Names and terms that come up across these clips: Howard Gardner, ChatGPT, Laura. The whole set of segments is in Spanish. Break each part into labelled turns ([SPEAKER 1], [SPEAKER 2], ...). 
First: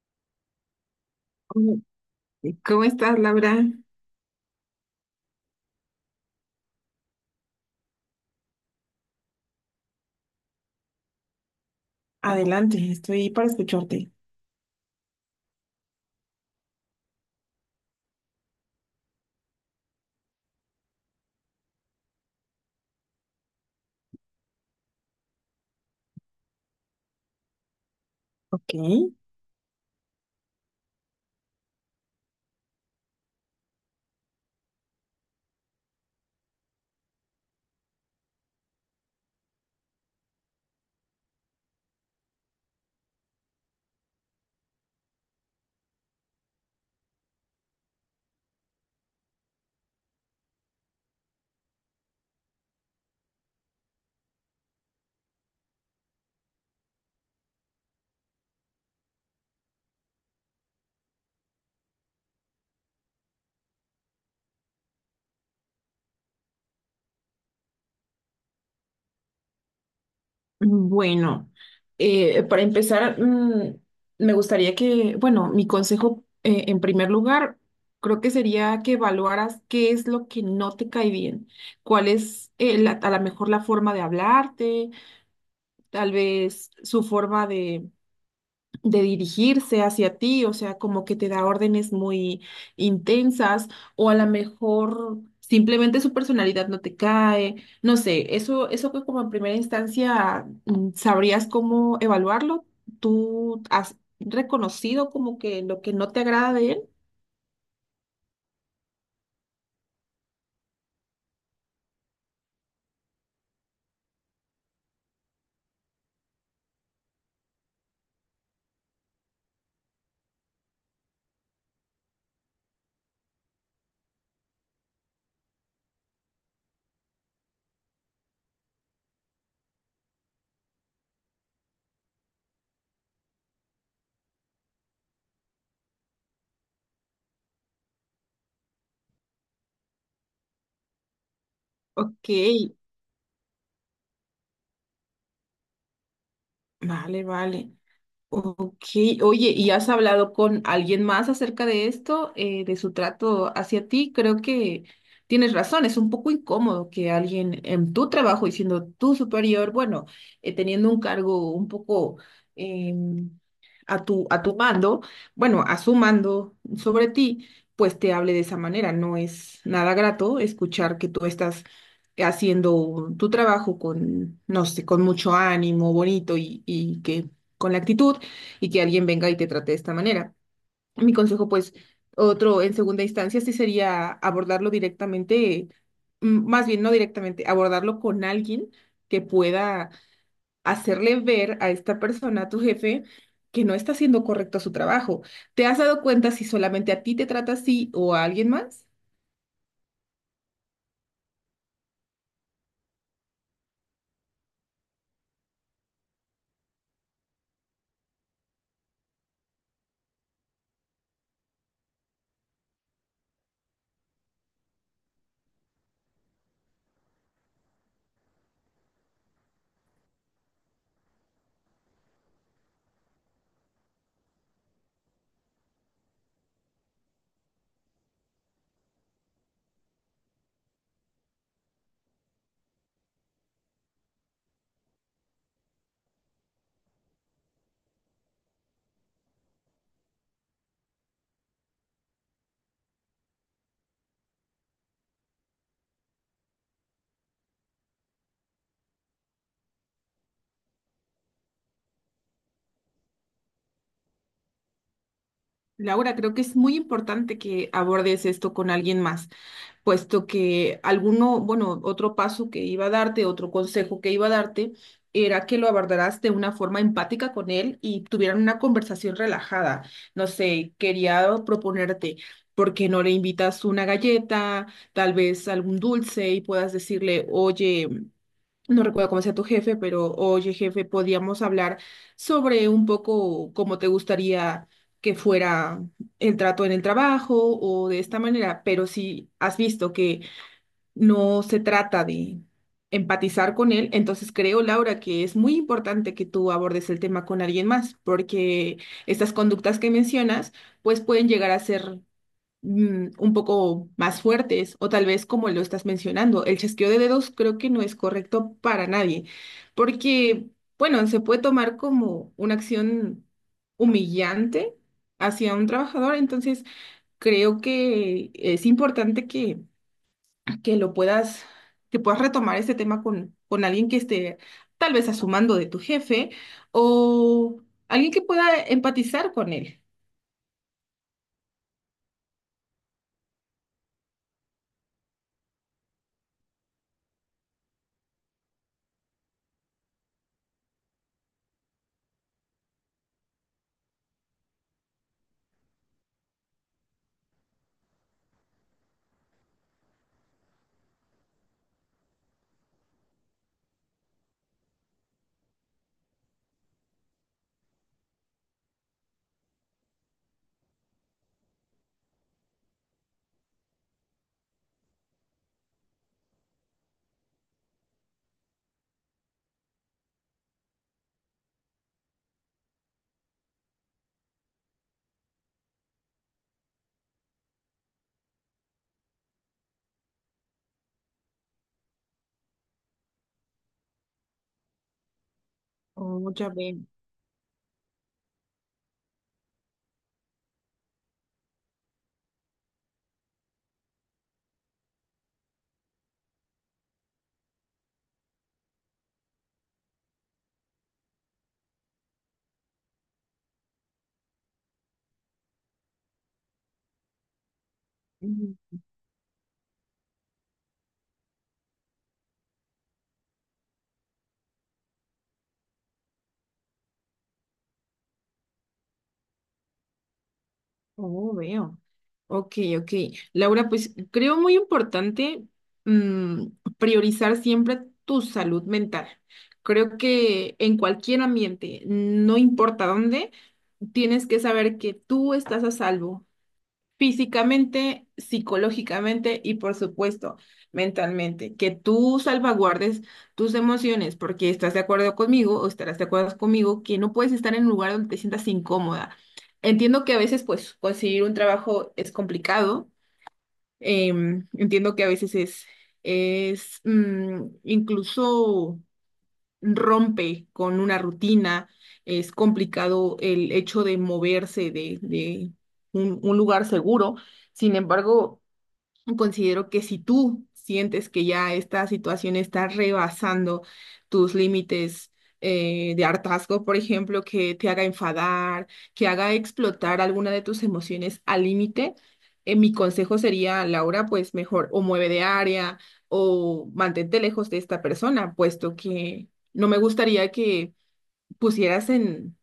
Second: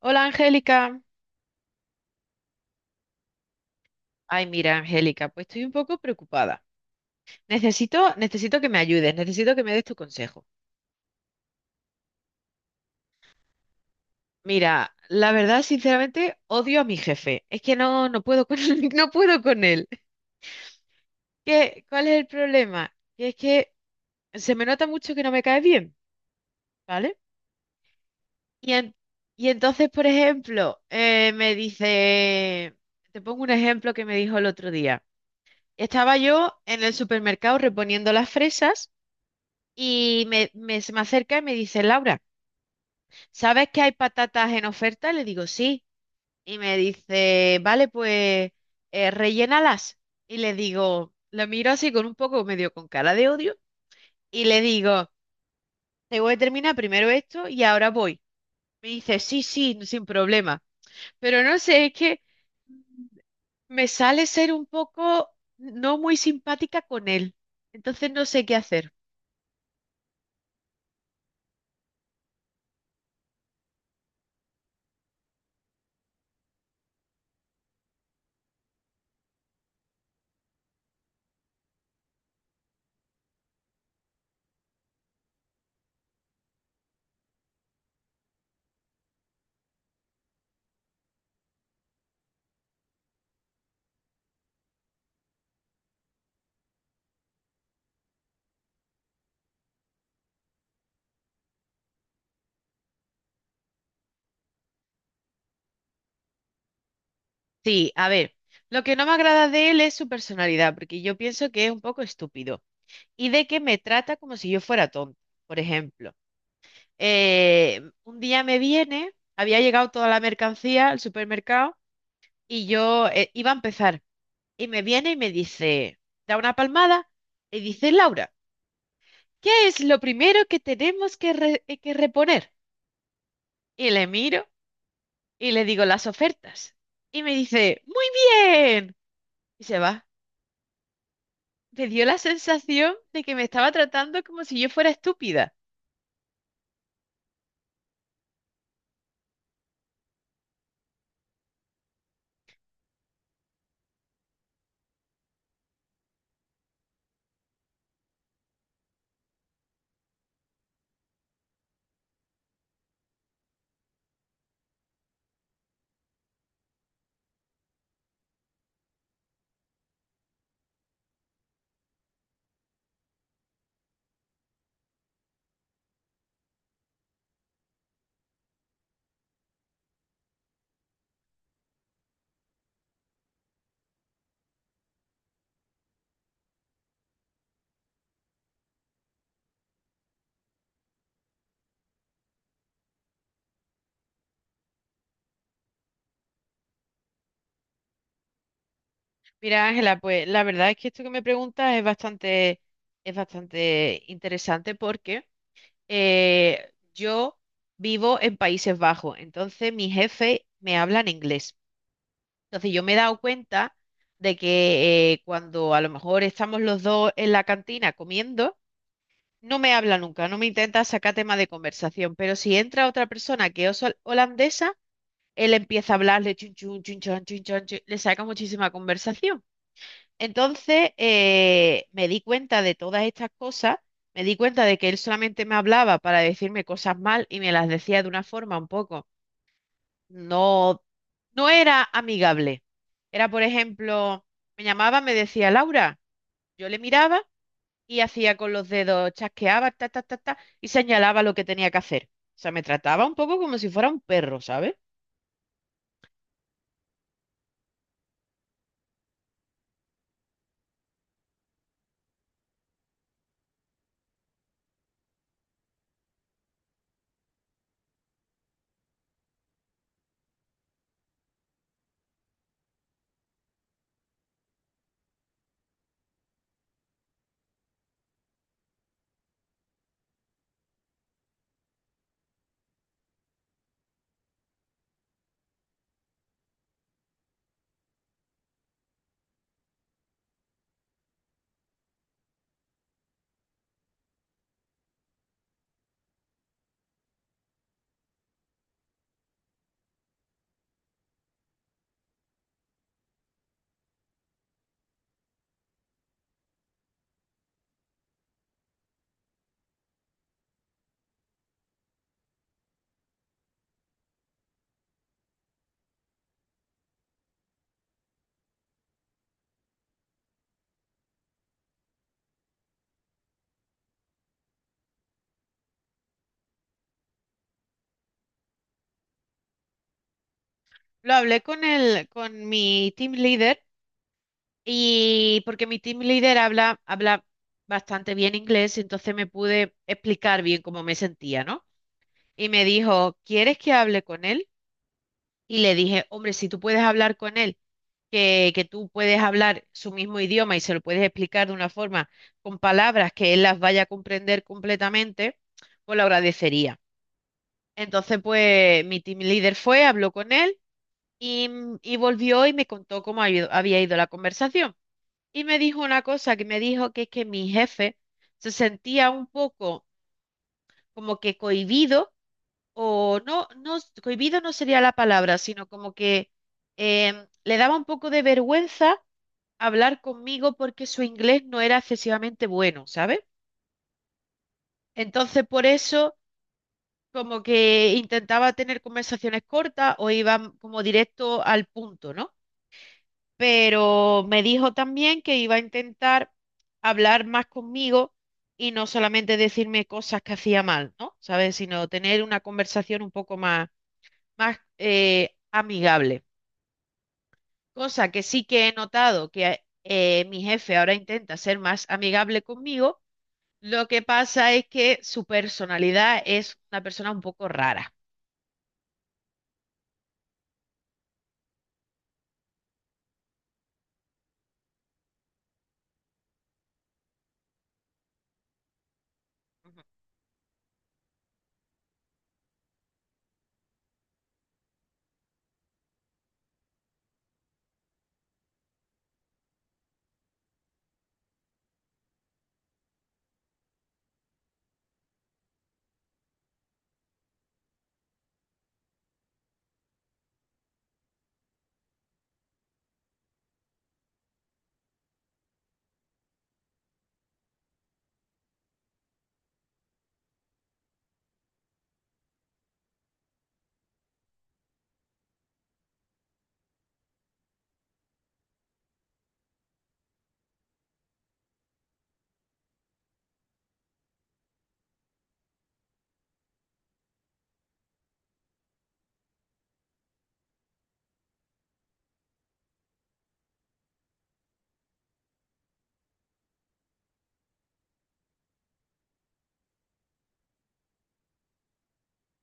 [SPEAKER 1] Hola, Angélica.
[SPEAKER 2] Mm, ¿cómo estás, Laura?
[SPEAKER 1] Ay, mira, Angélica, pues estoy un poco preocupada. Necesito que me ayudes, necesito que me des tu consejo.
[SPEAKER 2] Adelante, estoy para escucharte.
[SPEAKER 1] Mira, la verdad, sinceramente, odio a mi jefe. Es que no puedo con, él, no puedo con él. ¿Qué, cuál es el problema? Que es que se me nota mucho que no me cae bien, ¿vale? Y,
[SPEAKER 2] Ok.
[SPEAKER 1] en- y entonces, por ejemplo, me dice, te pongo un ejemplo que me dijo el otro día. Estaba yo en el supermercado reponiendo las fresas. Y se me acerca y me dice, Laura, ¿sabes que hay patatas en oferta? Le digo, sí. Y me dice, vale, pues rellénalas. Y le digo, la miro así con un poco medio con cara de odio. Y le digo, tengo que terminar primero esto y ahora voy. Me dice, sí, sí, sin problema. Pero no sé, es que me sale ser un poco no muy simpática con él. Entonces no sé qué hacer.
[SPEAKER 2] Bueno, para empezar, me gustaría que, bueno, mi consejo, en primer lugar, creo que sería que evaluaras qué es lo que no te cae bien, cuál es, a lo mejor la forma de hablarte, tal vez su forma de dirigirse hacia ti, o sea, como que te da órdenes muy intensas o a lo mejor simplemente su personalidad no te cae, no sé, eso que como en primera instancia sabrías cómo evaluarlo, tú has reconocido como que lo que no te agrada de él.
[SPEAKER 1] Sí, a ver, lo que no me agrada de él es su personalidad, porque yo pienso que es un poco estúpido y de que me trata como si yo fuera tonta. Por ejemplo, un día me viene, había llegado toda la mercancía al supermercado y yo iba a empezar. Y me viene y me dice, da una palmada y dice, Laura, ¿qué es lo primero que tenemos que, que reponer? Y le miro y le digo las ofertas. Y me dice, muy bien. Y se va. Me dio la
[SPEAKER 2] Ok,
[SPEAKER 1] sensación de que me estaba tratando como si yo fuera estúpida.
[SPEAKER 2] vale, vale. Ok, oye, ¿y has hablado con alguien más acerca de esto, de su trato hacia ti? Creo que tienes razón, es un poco incómodo que alguien en tu trabajo y siendo tu superior, bueno, teniendo un cargo un poco em, a tu mando, bueno, a su mando sobre ti, pues te hable de esa manera. No es nada grato escuchar que tú estás haciendo tu trabajo con, no sé, con mucho ánimo, bonito y que con la actitud y que alguien venga y te trate de esta manera. Mi consejo, pues, otro en segunda instancia, sí sería abordarlo directamente, más bien no directamente, abordarlo con alguien que pueda hacerle ver a esta persona, a tu jefe, que no está haciendo correcto su trabajo. ¿Te has dado cuenta si solamente a ti te trata así o a alguien más?
[SPEAKER 1] Mira, Ángela, pues la verdad es que esto que me preguntas es bastante interesante porque yo vivo en Países Bajos, entonces mi jefe me habla en inglés. Entonces yo me he dado cuenta de que cuando a lo mejor estamos los dos en la cantina comiendo, no me habla nunca, no me intenta sacar tema de conversación, pero si entra otra persona que es holandesa, él empieza a hablarle, chun, chun, chun, chan, chun, chan, chun, le saca muchísima conversación. Entonces, me di cuenta de todas estas cosas, me di cuenta de que él solamente me hablaba para decirme cosas mal y me las decía de una forma un poco, no, no era amigable. Era, por ejemplo, me llamaba, me decía Laura, yo le miraba y hacía con los dedos, chasqueaba, ta, ta, ta, ta, y señalaba lo que tenía que hacer. O sea, me trataba un poco como si fuera un perro, ¿sabes?
[SPEAKER 2] Laura, creo que es muy importante que abordes esto con alguien más, puesto que alguno, bueno, otro paso que iba a darte, otro consejo que iba a darte, era que lo abordaras de una forma empática con él y tuvieran una conversación relajada. No sé, quería proponerte, ¿por qué no le invitas una galleta, tal vez algún dulce y puedas decirle, oye, no recuerdo cómo sea tu jefe, pero oye, jefe, podíamos hablar sobre un poco cómo te gustaría que fuera el trato en el trabajo o de esta manera, pero si has visto que no se trata de empatizar con él. Entonces creo, Laura, que es muy importante que tú abordes el tema con alguien más, porque estas conductas que mencionas, pues pueden llegar a ser un poco más fuertes o tal vez como lo estás mencionando. El chasqueo de dedos creo que no es correcto para nadie, porque, bueno, se puede tomar como una acción humillante hacia un trabajador, entonces creo que es importante que lo puedas, que puedas retomar este tema con alguien que esté tal vez a su mando de tu jefe o alguien que pueda empatizar con él.
[SPEAKER 1] Lo hablé con con mi team leader y porque mi team leader habla bastante bien inglés, entonces me pude explicar bien cómo me sentía, ¿no? Y me dijo, ¿quieres que hable con él? Y le dije, hombre, si tú puedes hablar con él, que tú puedes hablar su mismo idioma y se lo puedes explicar de una forma con palabras que él las vaya a comprender completamente, pues lo agradecería. Entonces, pues mi team leader fue, habló con él. Y, y volvió y me contó cómo había ido la conversación. Y me dijo una cosa que me dijo que es que mi jefe se sentía un poco como que cohibido, o no, no, cohibido no sería la palabra, sino como que em, le daba un poco de vergüenza hablar conmigo porque su inglés no era excesivamente bueno, ¿sabes? Entonces por eso
[SPEAKER 2] Oh, ya veo.
[SPEAKER 1] como que intentaba tener conversaciones cortas o iba como directo al punto, ¿no? Pero me dijo también que iba a intentar hablar más conmigo y no solamente decirme cosas que hacía mal, ¿no? ¿Sabes? Sino tener una conversación un poco más, más amigable. Cosa que sí
[SPEAKER 2] Ujú.
[SPEAKER 1] que he notado que mi jefe ahora intenta ser más amigable conmigo. Lo que pasa es que su personalidad es una persona un poco rara.
[SPEAKER 2] Oh, veo. Ok, ok. Laura, pues creo muy importante mm, priorizar siempre tu salud mental.
[SPEAKER 1] Ujú.
[SPEAKER 2] Creo que en cualquier ambiente, no importa dónde, tienes que saber que tú estás a salvo físicamente, psicológicamente y por supuesto mentalmente, que tú salvaguardes tus emociones, porque estás de acuerdo conmigo o estarás de acuerdo conmigo que no puedes estar en un lugar donde te sientas incómoda. Entiendo que a veces pues conseguir un trabajo es complicado, entiendo que a veces es incluso rompe con una rutina, es complicado el hecho de moverse de un lugar seguro. Sin embargo, considero que si tú sientes que ya esta situación está rebasando tus límites de hartazgo, por ejemplo, que te haga enfadar, que haga explotar alguna de tus emociones al límite, mi consejo sería, Laura, pues mejor o mueve de área o mantente lejos de esta persona, puesto que no me gustaría que pusieras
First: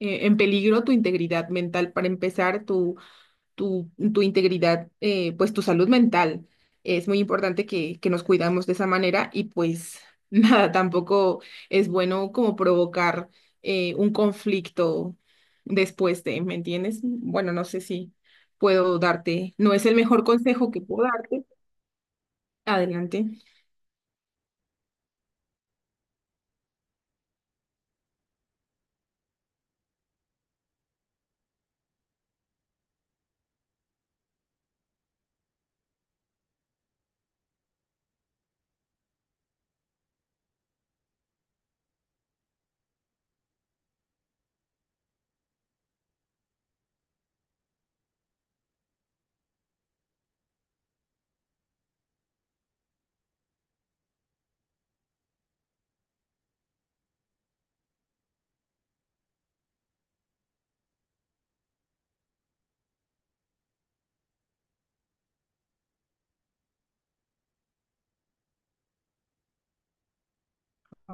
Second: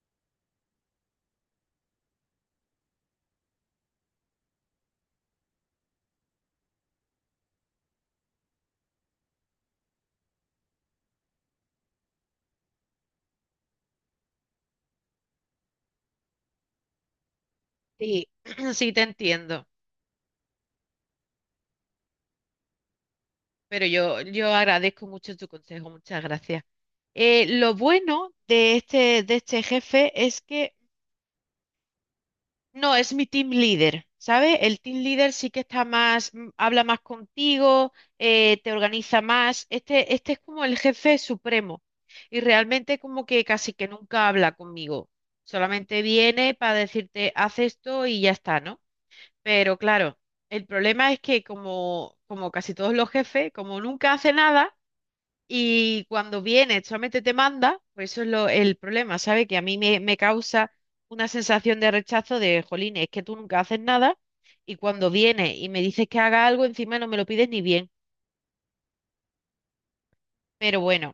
[SPEAKER 2] en peligro tu integridad mental para empezar tu tu integridad, pues tu salud mental. Es muy importante que nos cuidamos de esa manera y pues nada, tampoco es bueno como provocar un conflicto después de, ¿me entiendes? Bueno, no sé si
[SPEAKER 1] Sí, sí
[SPEAKER 2] puedo
[SPEAKER 1] te
[SPEAKER 2] darte,
[SPEAKER 1] entiendo.
[SPEAKER 2] no es el mejor consejo que puedo darte. Adelante.
[SPEAKER 1] Pero yo agradezco mucho tu consejo, muchas gracias. Lo bueno de de este jefe es que no es mi team leader, ¿sabes? El team leader sí que está más, habla más contigo, te organiza más. Este es como el jefe supremo y realmente como que casi que nunca habla conmigo. Solamente viene para decirte, haz esto y ya está, ¿no? Pero claro, el problema es que como casi todos los jefes, como nunca hace nada, y cuando viene, solamente te manda, pues eso es lo, el problema, ¿sabes? Que a mí me causa una sensación de rechazo de, jolín, es que tú nunca haces nada y cuando viene y me dices que haga algo, encima no me lo pides ni bien. Pero bueno,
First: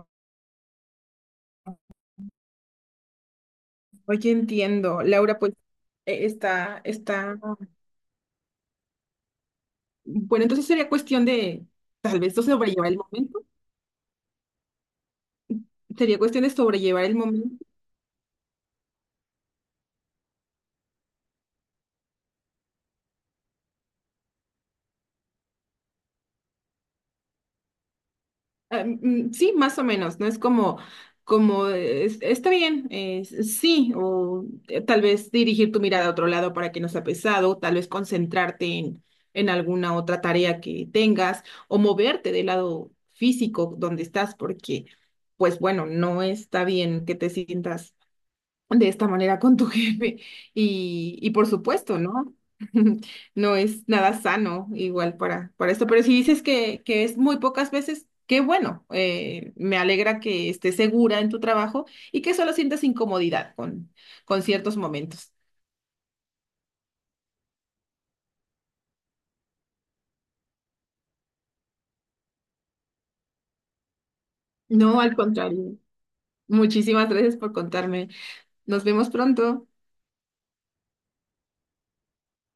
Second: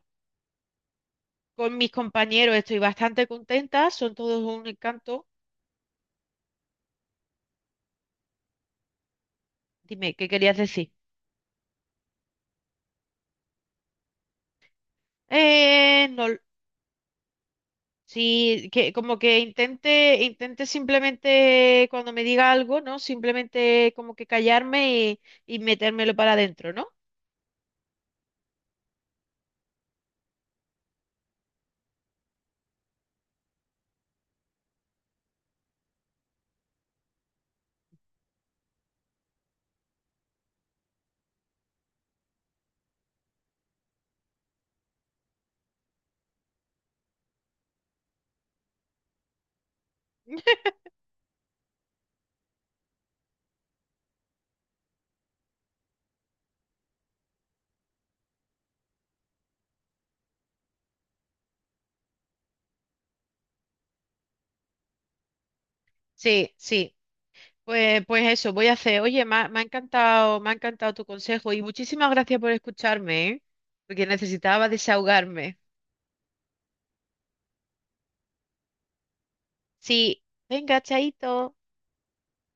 [SPEAKER 1] con mis compañeros estoy bastante contenta, son
[SPEAKER 2] Oye,
[SPEAKER 1] todos un
[SPEAKER 2] entiendo.
[SPEAKER 1] encanto.
[SPEAKER 2] Laura, pues está.
[SPEAKER 1] Dime, ¿qué
[SPEAKER 2] Bueno,
[SPEAKER 1] querías
[SPEAKER 2] entonces
[SPEAKER 1] decir?
[SPEAKER 2] sería cuestión de, tal vez, no sobrellevar el momento. Sería
[SPEAKER 1] No,
[SPEAKER 2] cuestión de sobrellevar el momento.
[SPEAKER 1] sí, que como que intente simplemente cuando me diga algo, ¿no? Simplemente como que callarme y metérmelo para adentro, ¿no?
[SPEAKER 2] Ah, sí, más o menos, ¿no? Es como, como, está bien, sí, o tal vez dirigir tu mirada a otro lado para que no sea pesado, tal vez concentrarte en alguna otra tarea que tengas, o moverte del lado físico donde estás, porque, pues bueno, no está bien que te sientas de esta manera con tu jefe. Y por supuesto, ¿no? No es nada sano igual para esto, pero si dices que es muy pocas veces, qué bueno. Me alegra que estés segura en tu trabajo y que solo sientas incomodidad con ciertos momentos.
[SPEAKER 1] Sí, sí. Pues, pues eso, voy a hacer. Oye, me ha encantado tu consejo y muchísimas gracias por escucharme, ¿eh? Porque necesitaba
[SPEAKER 2] No, al
[SPEAKER 1] desahogarme.
[SPEAKER 2] contrario. Muchísimas gracias por contarme. Nos vemos pronto.
[SPEAKER 1] Sí, venga, chaito.